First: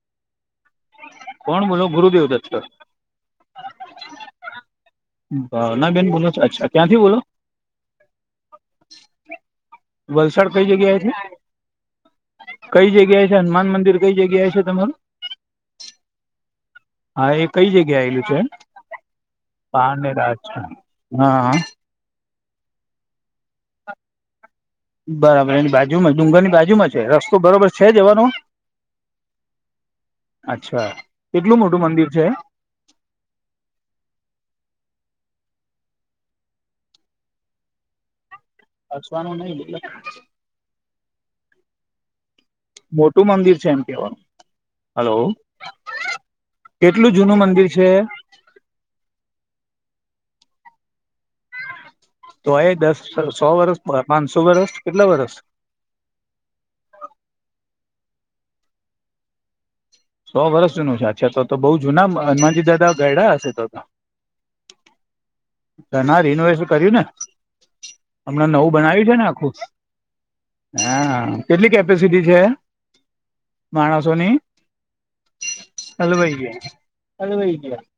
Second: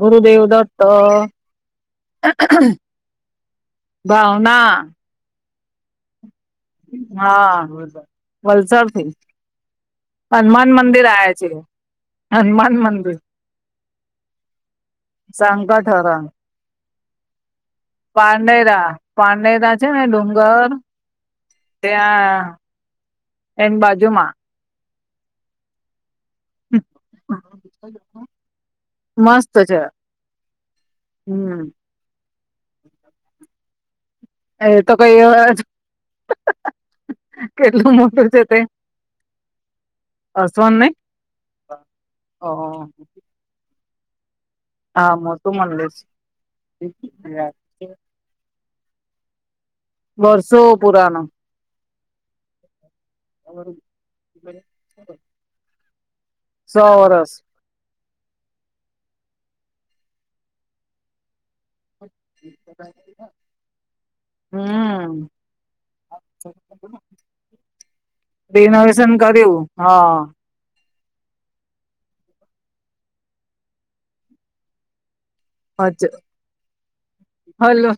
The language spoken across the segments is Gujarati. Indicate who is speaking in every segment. Speaker 1: ગુરુદેવ
Speaker 2: કોણ બોલો ગુરુદેવ
Speaker 1: દત્ત
Speaker 2: દત્ત
Speaker 1: બાવના
Speaker 2: ભાવના બેન બોલો છો અચ્છા ક્યાંથી બોલો
Speaker 1: હા વલસાડથી
Speaker 2: વલસાડ કઈ
Speaker 1: હનુમાન
Speaker 2: જગ્યાએ
Speaker 1: મંદિર આવ છે હનુમાન
Speaker 2: કઈ
Speaker 1: મંદિર
Speaker 2: જગ્યાએ છે હનુમાન મંદિર કઈ જગ્યા છે તમારું
Speaker 1: સ ક ઠરા
Speaker 2: હા એ કઈ જગ્યા આયલું છે
Speaker 1: પાંડેરા
Speaker 2: પને રાજ હા
Speaker 1: તે આ એની બાજુમાં
Speaker 2: બરાબર એની બાજુમાં ડુંગરની બાજુમાં છે રસ્તો બરોબર છે જવાનો
Speaker 1: મસ્ત છે
Speaker 2: અચ્છા કેટલું
Speaker 1: હમ
Speaker 2: મોટું મંદિર છે
Speaker 1: એ તો કઈ કેટલું મોકલ છે તે
Speaker 2: અચવાનું નહિ
Speaker 1: [inaudible]
Speaker 2: મોટું મંદિર છે એમ કવાનું
Speaker 1: હા
Speaker 2: હલો
Speaker 1: મોટું મંદિર
Speaker 2: કેટલું જૂનું મંદિર છે
Speaker 1: વર્ષો પુરાના
Speaker 2: તો એ દસ સો વરસ પાંચસો વર્ષ કેટલા વરસ
Speaker 1: સો વર્ષ
Speaker 2: સો વર્ષ જેનું છે છે તો તો બઉુ જુના હનુમાનજી દાદા ગડા હશે તો ત
Speaker 1: હમ
Speaker 2: ના ના રિનોવેશન કર્યું ને હમણા નવું બનાવ્યું
Speaker 1: રિનોવેશન
Speaker 2: છે ને આખું
Speaker 1: કર્યું હા
Speaker 2: હા કેટલી કેપેસિટી છે માણસોની
Speaker 1: હજ
Speaker 2: અલવાઈ ગ અલ વઈ ગયા
Speaker 1: હલો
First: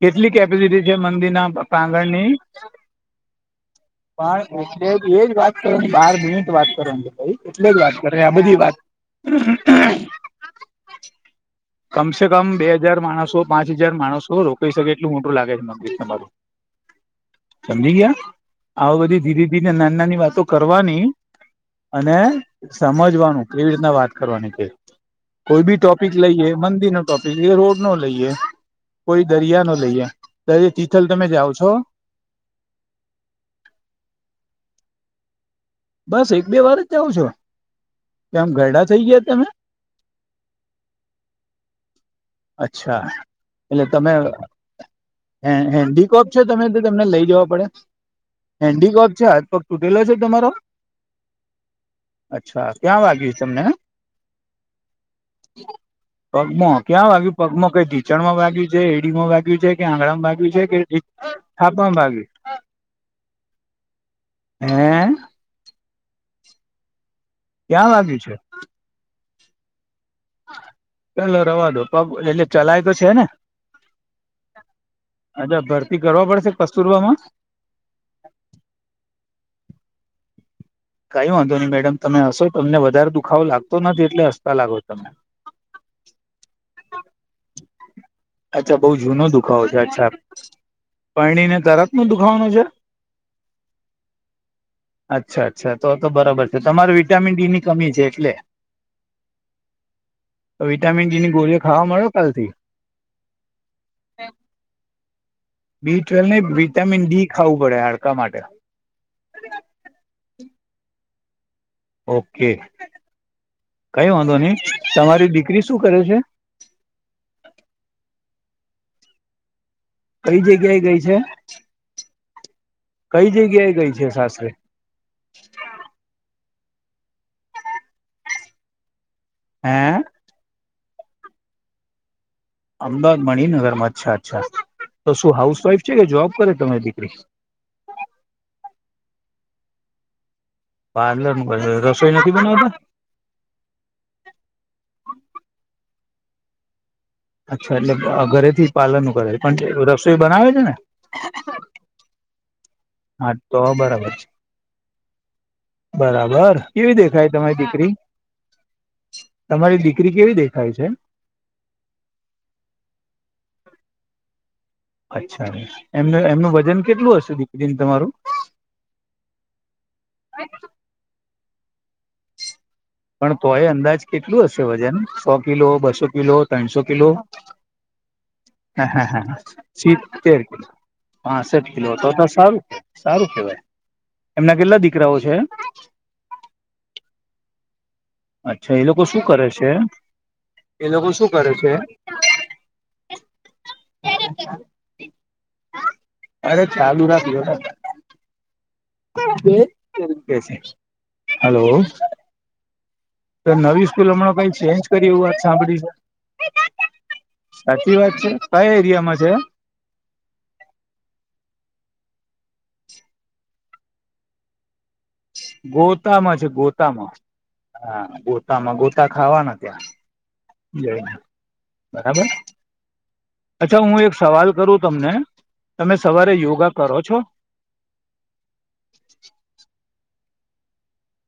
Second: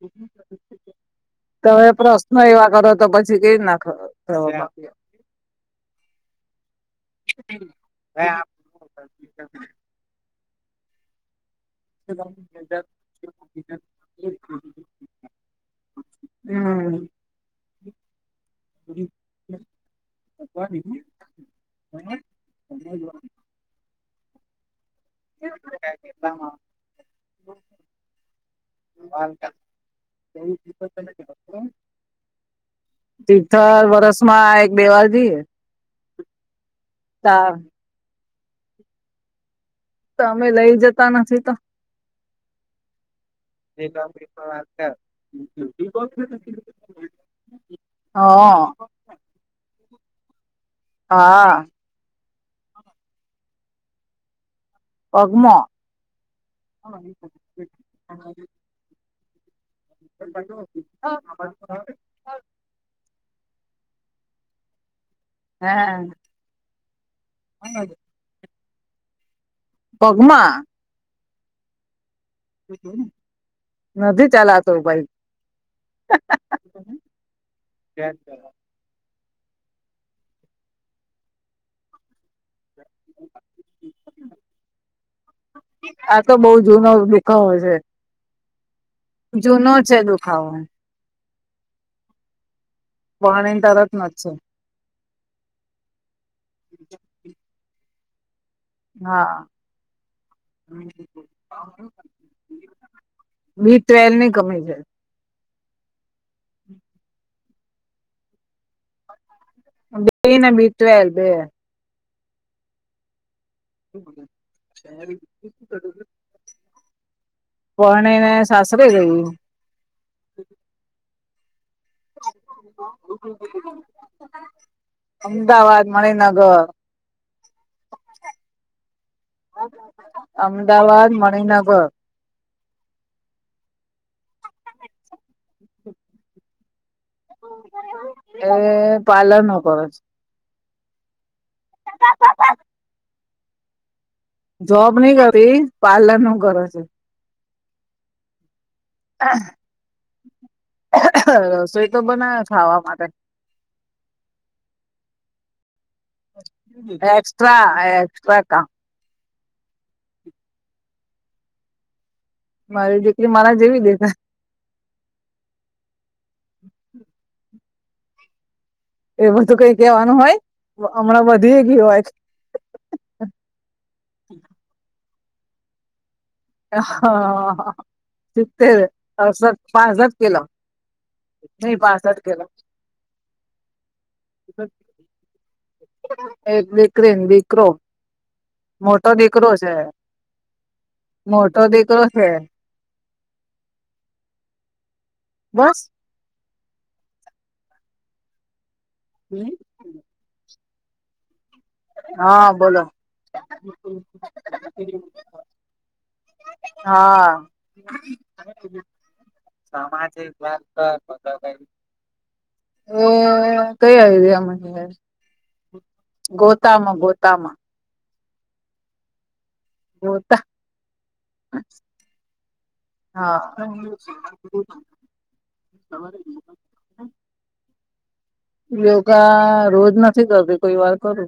Speaker 2: કેટલી કેપેસિટી છે મંદિર
Speaker 1: તમે
Speaker 2: પાંગણ ની
Speaker 1: પ્રશ્ન એવા કરો તો પછી કેવી નાખ
Speaker 2: પણ એટલે એજ વાત કરી બાર મિનિટ વાત કરવા ભાઈ એટલે જ વાત કરે આ બધી વાત હ કમસે કમ બે હજાર માણસો પાંચ હજાર માણસો રોકાઈ શકે એટલું મોટું લાગે છે મંદિ તમારું
Speaker 1: હમ
Speaker 2: સમજી ગયા આ બધી ધીરે ધીરે નાની નાની વાતો કરવાની અને સમજવાનું કેવી રીતના વાત કરવાની કે કોઈ બી ટોપિક લઈએ મંદીર નો ટોપિક લઈએ રોડ નો લઈએ કોઈ દરિયા ન લઈએ દર તિથલ તમે જાઓ છો
Speaker 1: તિથર વર્ષમાં એક બેવાર જોઈએ
Speaker 2: બસ એક બે વાર જ જાઓ છો કેમ ગરડા થઈ ગયા તમે
Speaker 1: તો અમે લઈ જતા નથી તો
Speaker 2: અચ્છા એટલે તમે હેન્ડીકોપ છે તમે તો તમને લઈ જવા પડે
Speaker 1: વા
Speaker 2: હેન્ડીકોપ છે હાથ પગ તૂટેલો છે તમારો
Speaker 1: હા
Speaker 2: અચ્છા ક્યાં વાગ્યું તમને
Speaker 1: પગમાં
Speaker 2: પગમાં ક્યાં વાગ્યું પગમાં કઈ ઢીચણ માં વાગ્યું છે એડીમાં વાગ્યું [unintelligible] છે કે આંગળમાં વાગ્યું છે કે
Speaker 1: હા
Speaker 2: છાપામાં વાગ્યું. હમ્મ.
Speaker 1: હા.
Speaker 2: ક્યાં વાગ્યું છે?
Speaker 1: પગમાં.
Speaker 2: ચાલો રવા દો પગ એટલે ચલાય તો છે ને.
Speaker 1: નથી ચલાતું ભાઈ
Speaker 2: અચ્છા ભરતી કરવા પડશે કસ્તુરબામાં.
Speaker 1: ત્યાજ કરવા
Speaker 2: કઈ વાંધો નઈ મેડમ તમે હશો તમને વધારે દુખાવો લાગતો નથી એટલે હસતા લાગો તમેં.
Speaker 1: આ તો બઉ જૂનો દુખાવઓ હોય છે.
Speaker 2: અચ્છા બઉ જૂનો દુખાવો છે અચ્છા પરણીને તરત નો દુખાવાનો છે.
Speaker 1: પરણી તરત નો છે.
Speaker 2: અચ્છા અચ્છા તો તો બરોબર છે તમારે વિટામિન ડીની કમી છે એટલે.
Speaker 1: હા.
Speaker 2: તો વિટામિન ડીની ગોળીઓ ખાવા મડો કાલથી.
Speaker 1: બી ટવેલ ની કમી છે.
Speaker 2: બી ટ્વેલ નઈ વિટામિન ડી ખાવું પડે હાડકા માટે.
Speaker 1: અમે બેને બી ટ્વેલ છે.
Speaker 2: ઓકે. કઈ વાંધો નહી તમારી દીકરી શું કરે છે?
Speaker 1: પરણીને સાસરે ગય.
Speaker 2: કઈ જગ્યા એ ગઈ છે? કઈ જગ્યાએ ગઈ છે સાસરે
Speaker 1: અમદાવાદ મણિનગર. અમ
Speaker 2: હે
Speaker 1: અમદાવાદ મણિનગર.
Speaker 2: અમદાવાદ મણિનગરમાં અચ્છા અચ્છા તો શું હાઉસવાઈફ છે કે જોબ કરે તમાર દી
Speaker 1: એ પાર્લર નો કર છ.
Speaker 2: પાર્લર રસોઈ નથી બનાવતા?
Speaker 1: જોબ નઈ કરતી પાર્લર નું કર છ.
Speaker 2: અચ્છા એટલે ઘરેથી પાર્લર નું કરે છે પણ રસોઈ બનાવે છે ને.
Speaker 1: રસોઈ તો બનાવે ખાવા માટે
Speaker 2: હા તો બરાબર છે. બરાબર કેવી દેખાય તમારી
Speaker 1: એક્સ્ટ્રા
Speaker 2: દીકરી.
Speaker 1: એક્સ્ટ્રા કામ
Speaker 2: તમારી દીકરી કેવી દેખાય છે?
Speaker 1: મારી દીકરી મારા જેવી દેખા
Speaker 2: અચ્છા એમનું એમનું વજન કેટલું હશે દીકરી ન તમારું.
Speaker 1: એ બધું કઈ કેવાનું હોય હમણાં વધી એ ગ્યું હોય.
Speaker 2: પણ તોય અંદાજ કેટલું હશે વજન સો કિલો બસો કિલો ત્રણસો કિલો
Speaker 1: સિત્તેર અડસઠ પાસઠ કિલો
Speaker 2: શીતેર પાસઠ
Speaker 1: નહી
Speaker 2: કિલો તો
Speaker 1: પાસઠ
Speaker 2: તો
Speaker 1: કિલો
Speaker 2: સારું સારું કહેવાય એમના કેટલા દીકરાઓ છે?
Speaker 1: એક દીકરીન દીકરો.
Speaker 2: અચ્છા એ લોકો
Speaker 1: મોટો
Speaker 2: શું કરે
Speaker 1: દીકરો
Speaker 2: છે? એ લોકો શું કરે
Speaker 1: મોટો
Speaker 2: છે?
Speaker 1: દીકરો છે બસ.
Speaker 2: અરે ચાલુ રા [inaudible]
Speaker 1: હા બોલો.
Speaker 2: તો નવી સ્કૂલમાં કઈ ચેન્જ કર્યું એવુ વાત સાંભળી છે.
Speaker 1: હા
Speaker 2: સાચી વાત છે કયા એરિયામાં છે?
Speaker 1: સામાજિક એ કયા એરિયા માં છે.
Speaker 2: ગોતામાં છે ગો
Speaker 1: માં ગોતામાં
Speaker 2: ગોતામાં ગોતા ખાવાના ત્યાં,
Speaker 1: ગોતા
Speaker 2: જો બરાબર!
Speaker 1: હા
Speaker 2: અચ્છા! ઉં એક સવાલ કરું તમને? તમે સવારે યોગા કરો છો?
Speaker 1: યોગા રોજ નથી કરતી કોઈ વાર કરું.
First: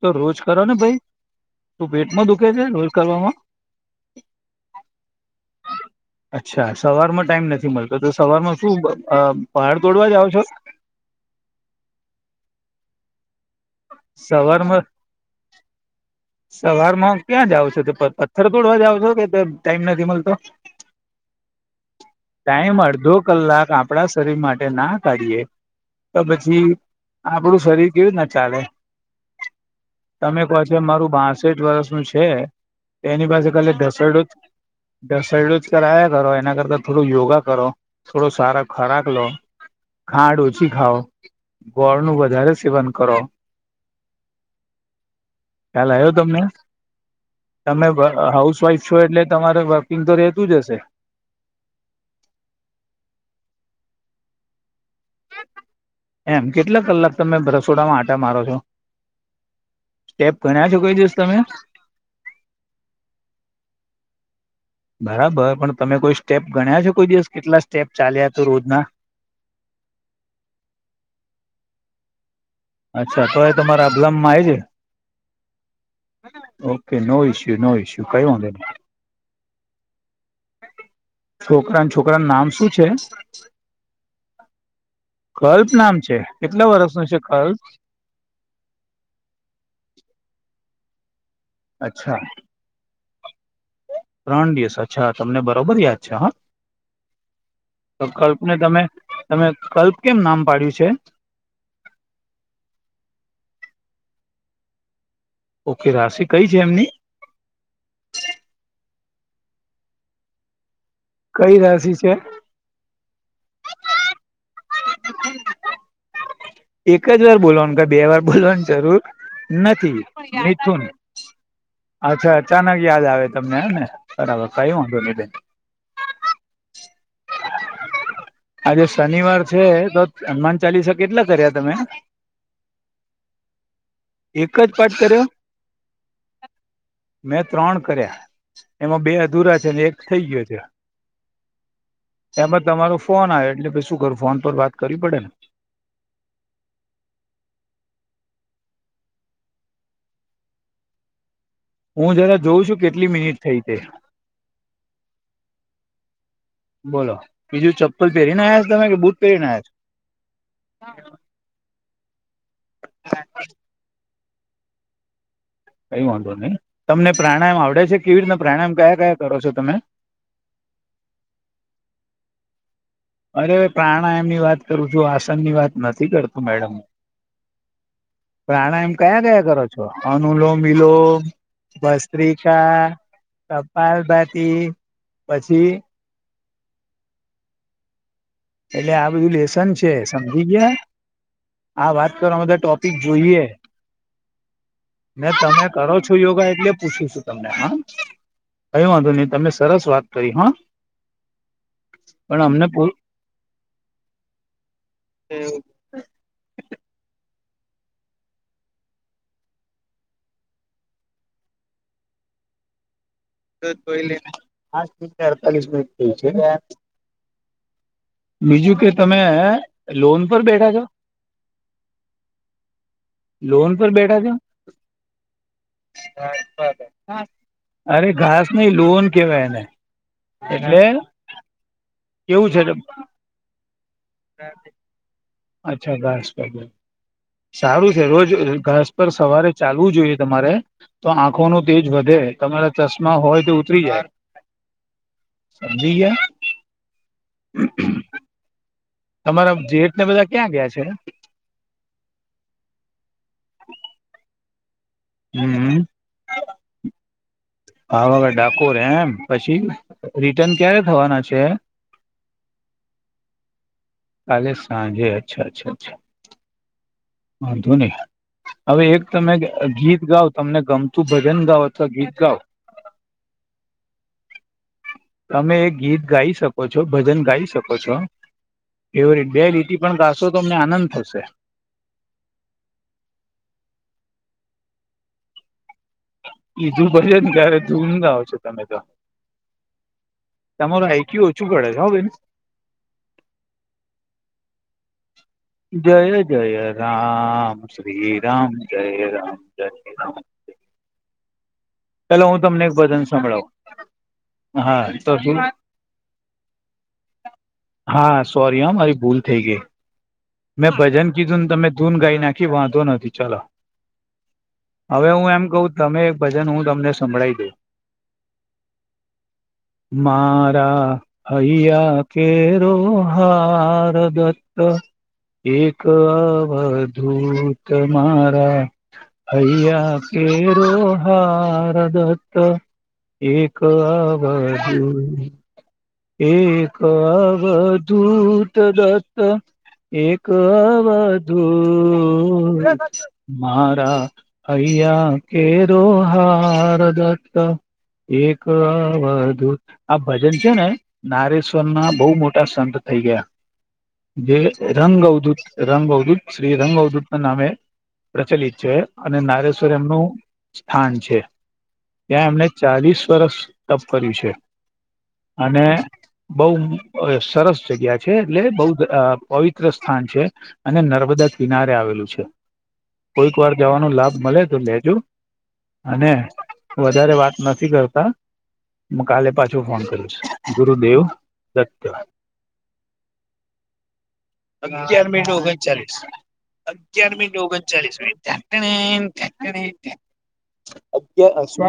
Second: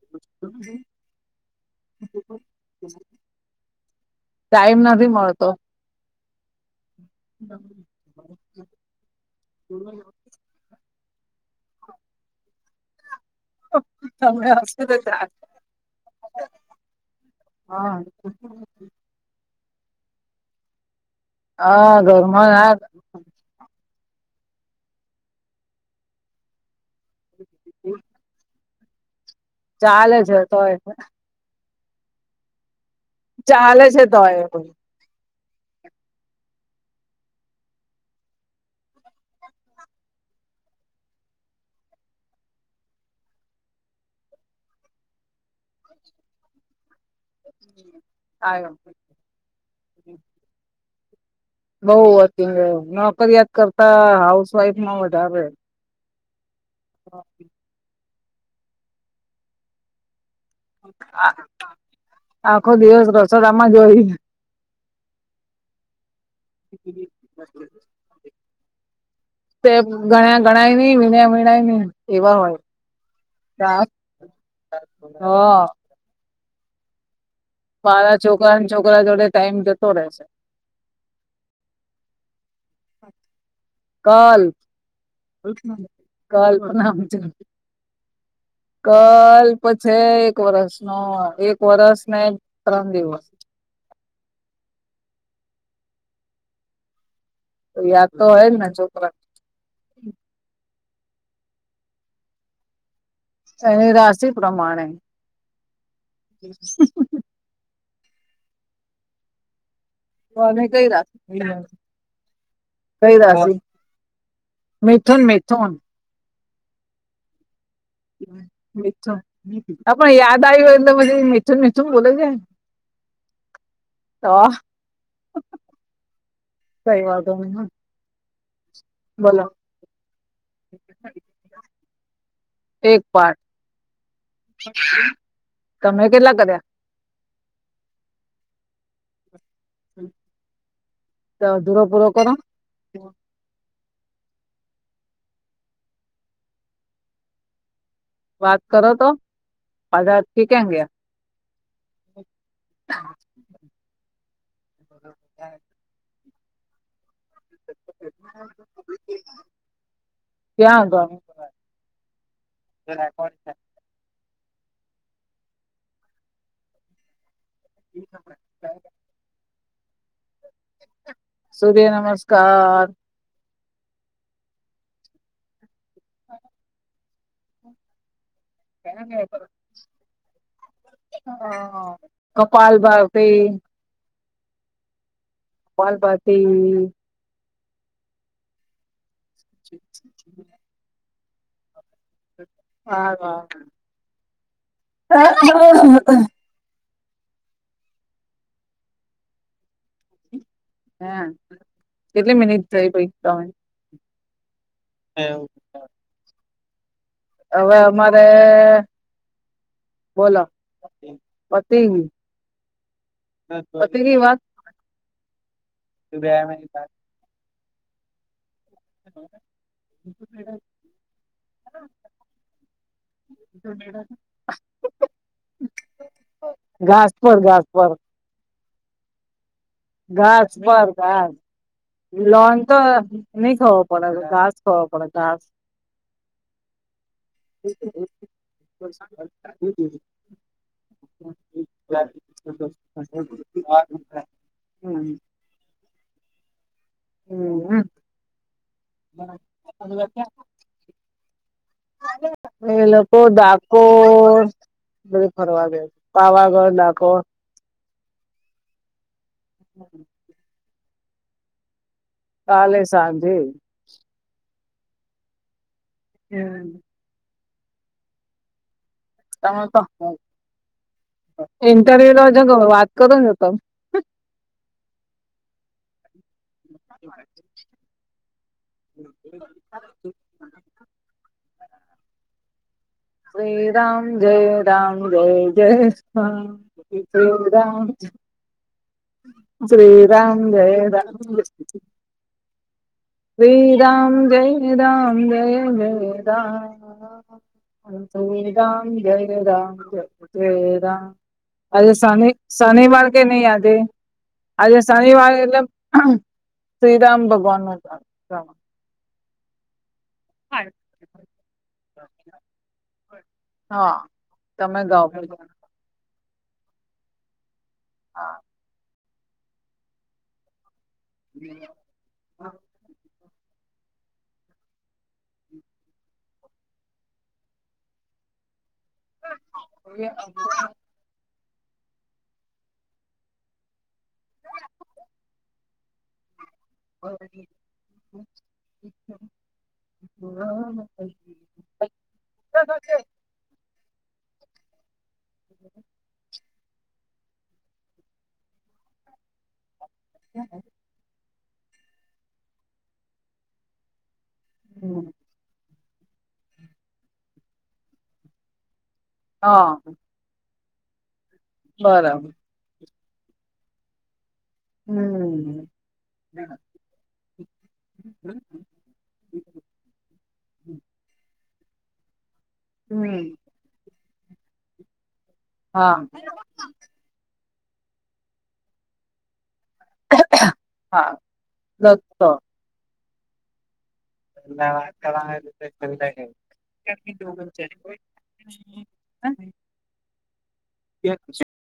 Speaker 2: તો રોજ કરો ને ભઈ શું પેટમાં દુખે છે રોજ કરવામાં?
Speaker 1: ટાઈમ નથી મળતો.
Speaker 2: અચ્છા! સવારમાં ટાઈમ નથી મળતો તો સવારમાં શું અ પહાડ તોડવા જાવ છો.
Speaker 1: તમને હશે
Speaker 2: સવારમાં
Speaker 1: ને જ રાખ
Speaker 2: સવારમાં ક્યાં જાવ છો તો
Speaker 1: હા
Speaker 2: પત્થ પથ્થર તોડવા જાવ છો કે તા ટાઈમ નથી મલતો,
Speaker 1: હા ઘરમાં
Speaker 2: ટાઈમ અડધો
Speaker 1: ના
Speaker 2: કલાક આપ આપણા શરીર માટે ના કાઢીએ તો પછી આપણું શરીર કેવી રીતના ચાલે
Speaker 1: ચાલે છે
Speaker 2: તમે કો છો
Speaker 1: તોય
Speaker 2: એમ મારું બાસેઠ વર્ષ નું છે. તેની પાસે ખાલી
Speaker 1: ચાલે છે
Speaker 2: ધશરડુંસ
Speaker 1: તોય.
Speaker 2: સ યદુજ કરાયા કરો એના કરતા થોડું યોગા કરો થોડો સારા ખોરાક લો. ખાંડ ઓછી ખાઓ, ગોળ નું વધારે સેવન કરો. ખ્યાલ આયવો તમને? તમે વર્ક અ
Speaker 1: આયો
Speaker 2: વાઈફ છો એટલે તમારે વર્કિંગ તો રહેતું જ હશે?
Speaker 1: બઉ વર્કિંગ નોકરીયાત કરતા હાઉસવાઈફમાં વધારે.
Speaker 2: એમ કેટલા કલાક તમે બ રસોડામાં આટા મારો છો? સ્ટેપ ગણ્યા છો કોઈ દિવસ
Speaker 1: આ
Speaker 2: તમે
Speaker 1: આખો દિવસ રસોડામાં જ હોઈ.
Speaker 2: બરાબર પણ તમે કોઈ સ્ટેપ ગણ્યા છો કોઈ દિવસ કેટલા સ્ટેપ ચાલ્યા છો રોજના
Speaker 1: તે ગણ્યા ગણાય ની, વિણ્યા વિણાય ની એવા હોય.
Speaker 2: અચ્છા! તો એ
Speaker 1: હા
Speaker 2: તમારા અબલમમાં આઈછે, okay no issue. No issue
Speaker 1: મારા
Speaker 2: કઈ વાંધો નહી
Speaker 1: છોકરાના છોકરા જોડે ટાઈમ જતો રે છે.
Speaker 2: છોકરા ના છોકરાનું નામ શું છે
Speaker 1: કલ
Speaker 2: કલ્પ નામ છે, કેટલા
Speaker 1: કલ્પના
Speaker 2: વરસનો છે કલ્પ?
Speaker 1: કલ્પ છે એક વરસ નો, એક વરસ
Speaker 2: અચ્છા
Speaker 1: ને ત્રણ દિવસ.
Speaker 2: ત્રણ દિવસ અચ્છા તમને બરોબર યાદ છે હ તો
Speaker 1: યાદ હોય જ
Speaker 2: કલ્પને
Speaker 1: ને
Speaker 2: તમે
Speaker 1: છોકરા
Speaker 2: તમે કલ્પ કેમ નામ પાડ્યું છે?
Speaker 1: એની રાશિ પ્રમાણે.
Speaker 2: ઓકે રાશિ કઈ છે એમની?
Speaker 1: કોને કઈ રાશિ
Speaker 2: કઈ રાશિ છે
Speaker 1: કઈ રાશિ મિથુન-મિથુન
Speaker 2: એક જ વાર બોલવાનું. બે વાર બોલવાની જરૂર
Speaker 1: મિથુન હા
Speaker 2: નથી,
Speaker 1: પણ યાદ આવ્યું
Speaker 2: મિથુન
Speaker 1: એટલે પછી મીઠું મીઠું બોલે છે
Speaker 2: અચ્છા અચાનક યાદ આવે તમને હને
Speaker 1: તો
Speaker 2: બરાબર કઈ વાંધો ની બેન.
Speaker 1: કઈ વાંધો ની હ.
Speaker 2: આજે શનિવાર છે, તો હનુમાન ચાલીસા કેટલા કર્યા તમે?
Speaker 1: આઠ.
Speaker 2: એક જ પાઠ કર્યો
Speaker 1: તમે કેટલા કર્યા?
Speaker 2: મેં ત્રણ કર્યા, એમાં બે અધુરા છે એટલે એક થઈ ગયો છે
Speaker 1: અધૂરો પૂરો કરો
Speaker 2: એમાં તમારો આ એટલે પછી શું કરું ફોન પર વાત કરવી પડેને
Speaker 1: વાત કરો તો આધા અટકી ક્યાં ગયા
Speaker 2: હું જરા જોઉં છું કેટલી મિનિટ થઈ તે. બોલો. બીજું ચપ્પલ પહેરી ના આવ્યા છો તમે કે બુટ પહેરી આયા છો?
Speaker 1: ક્યાં આગળ [unintelligible]
Speaker 2: કઈ વાંધો નઈ તમને પ્રાણાયામ આવડે છે કેવી રીતના પ્રાણાયામ કયા કયા કરો છો તમે?
Speaker 1: સૂર્ય નમસ્કાર
Speaker 2: અરે પ્રાણાયામ ની વાત કરું છું આસનની વાત નથી કરતો મેડમ પ્રાણાયામ કયા કયા કરો છો અનુલોમ વિલોમ ભસ્ત્રિકા
Speaker 1: કપાલ ભારતી
Speaker 2: કપાલભાતી પછી
Speaker 1: [unintelligible]
Speaker 2: એટલે આ બધું લેસન છે સમજી ગયા આ વાત કરવા માટે ટોપિક
Speaker 1: હા હા
Speaker 2: જોઈએ ને તમે કરો છો યોગા એટલે પૂછું છું તમને હા કય વાંધો નહી તમે સરસ વાત કરી હા
Speaker 1: હા કેટલી
Speaker 2: પણ
Speaker 1: મિનિટ થઈ ભાઈ
Speaker 2: હમ્મ.
Speaker 1: હવે અમારે બોલો પતી ગ્યું
Speaker 2: [unintelligible] અડતાલીસ મિનિટ થય છે બીજું કે તમે લોન પર બેઠા છો લોન પર બેઠા છો ઘાસ
Speaker 1: ઘાસ
Speaker 2: પર
Speaker 1: ઘાસ પર
Speaker 2: અરે ઘાસ નઈ લોન કેવાય એને
Speaker 1: ઘાસ
Speaker 2: એટલે
Speaker 1: પર ઘાસ
Speaker 2: કેવું
Speaker 1: લોન
Speaker 2: છે
Speaker 1: તો નઈ ખબર [unintelligible]
Speaker 2: અચ્છા ઘાસ પર બેઠા સારું છે રોજ ઘાસ પર સવારે ચાલવું જોઈએ તમારે તો આંખો નો તેજ વધે છે તમારા ચશ્મા હોય તો ઉતરી જાય સમજી ગયા.
Speaker 1: હમ
Speaker 2: તમારા જેઠને બધા ક્યાં ગયા છે
Speaker 1: એ લોકો ડાકોર બધું ફરવા
Speaker 2: હમ
Speaker 1: ગયા છે પાવાગઢ ડકોર
Speaker 2: પાવાગઢ ડાકોર એમ પછી રિટર્ન ક્યારે થવાના છે
Speaker 1: કાલે સાંજે
Speaker 2: કાલે સાંજે અચ્છા અચ્છા અચ્છા
Speaker 1: [inaudible]
Speaker 2: વાંધો નહી હવે એક તમે ગીત ગાઓ તમને ગમતું ભજન ગાઓ અથવા
Speaker 1: ઇન્ટરવ્યુ
Speaker 2: ગીત
Speaker 1: લો
Speaker 2: ગાઓ
Speaker 1: છો કે વાત કરો છો [inaudible]
Speaker 2: તમે એ ગીત ગાઈ શકો છો ભજન ગાઈ શકો છો ફેવરિટ બે લીટી પણ ગાસો તો અમને આનંદ થશે
Speaker 1: શ્રી રામ જય રામ જય જય રામ
Speaker 2: બીજું ભજન
Speaker 1: શ્રી
Speaker 2: ગાવે
Speaker 1: રામ
Speaker 2: ધૂન
Speaker 1: જય
Speaker 2: ગાઓ છો તમે તો
Speaker 1: શ્રી રામ જય
Speaker 2: તમારું
Speaker 1: રામ
Speaker 2: આઈક્યુ
Speaker 1: જય
Speaker 2: ઓછું પડે છે હો બેન
Speaker 1: શ્રી રામ જય રામ જય જય રામ શ્રી રામ જય રામ જય જય રામ શ્રી રામ આજે
Speaker 2: ચાલો
Speaker 1: શનિ
Speaker 2: હું તમને એક
Speaker 1: શનિવાર
Speaker 2: ભજન
Speaker 1: કે નહી
Speaker 2: સંભળાવું
Speaker 1: આજે આજે
Speaker 2: હા તો
Speaker 1: શનિવારે
Speaker 2: શું
Speaker 1: એટલે શ્રીરામ ભગવાન નો
Speaker 2: હા સોરી હા મારી ભૂલ થઈ ગઈ મેં ભજન કીધું ને તમે ધૂન ગાઈ નાખી વાંધો નથી ચલો
Speaker 1: હા તમે ગાઓ
Speaker 2: હવે હું એમ કહું તમે એક ભજન હું તમને સંભળાઈ દવ
Speaker 1: હા
Speaker 2: મારા હૈયા કેરો હાર. [unintelligible] એક અવધૂત મારા હૈયા કેરો હાર મારા દત એક આ બાજુ એક અવધૂત દત્ત એક વધધુ મા હતા કેરો હાર એક વધુઆ ભજન છે. ને નારેશ્વર ના બહુ મોટા સંત થઈ ગયા જે રંગ અવધુત રંગ અવધૂત શ્રી રંગ દૂત ના નામે પ્રચલિત છે. અને નારેશ્વર
Speaker 1: હા
Speaker 2: એમનું. સ્થાન છે. ત્યાં
Speaker 1: બરાબર
Speaker 2: એમને ચાલીસ વર્ષ તપ કરર્યું છે.
Speaker 1: હમ [unintelligible]
Speaker 2: અને બઉ સરસ જગ્યા છે. એટલે બઉ પવિત્ર સંત છે અને નર્મદા કિનારે આવેલું છે. કોઈક
Speaker 1: હમ
Speaker 2: વાર જવાનો લાભ મળે તો લેજો
Speaker 1: હા
Speaker 2: અને વધારે વાત નથી કરતા મ કાલે પાછા જો ફોન કરશે જય ગુરુદેવ
Speaker 1: હા
Speaker 2: દત્તા.
Speaker 1: લખતો.
Speaker 2: અગિયાર મિનિટ ઓગણ ચાલીસ મીનિટ અગિયાર મી ઓગણ ચાલીસક [unintelligible] અ ક્યા શ [unintelligible]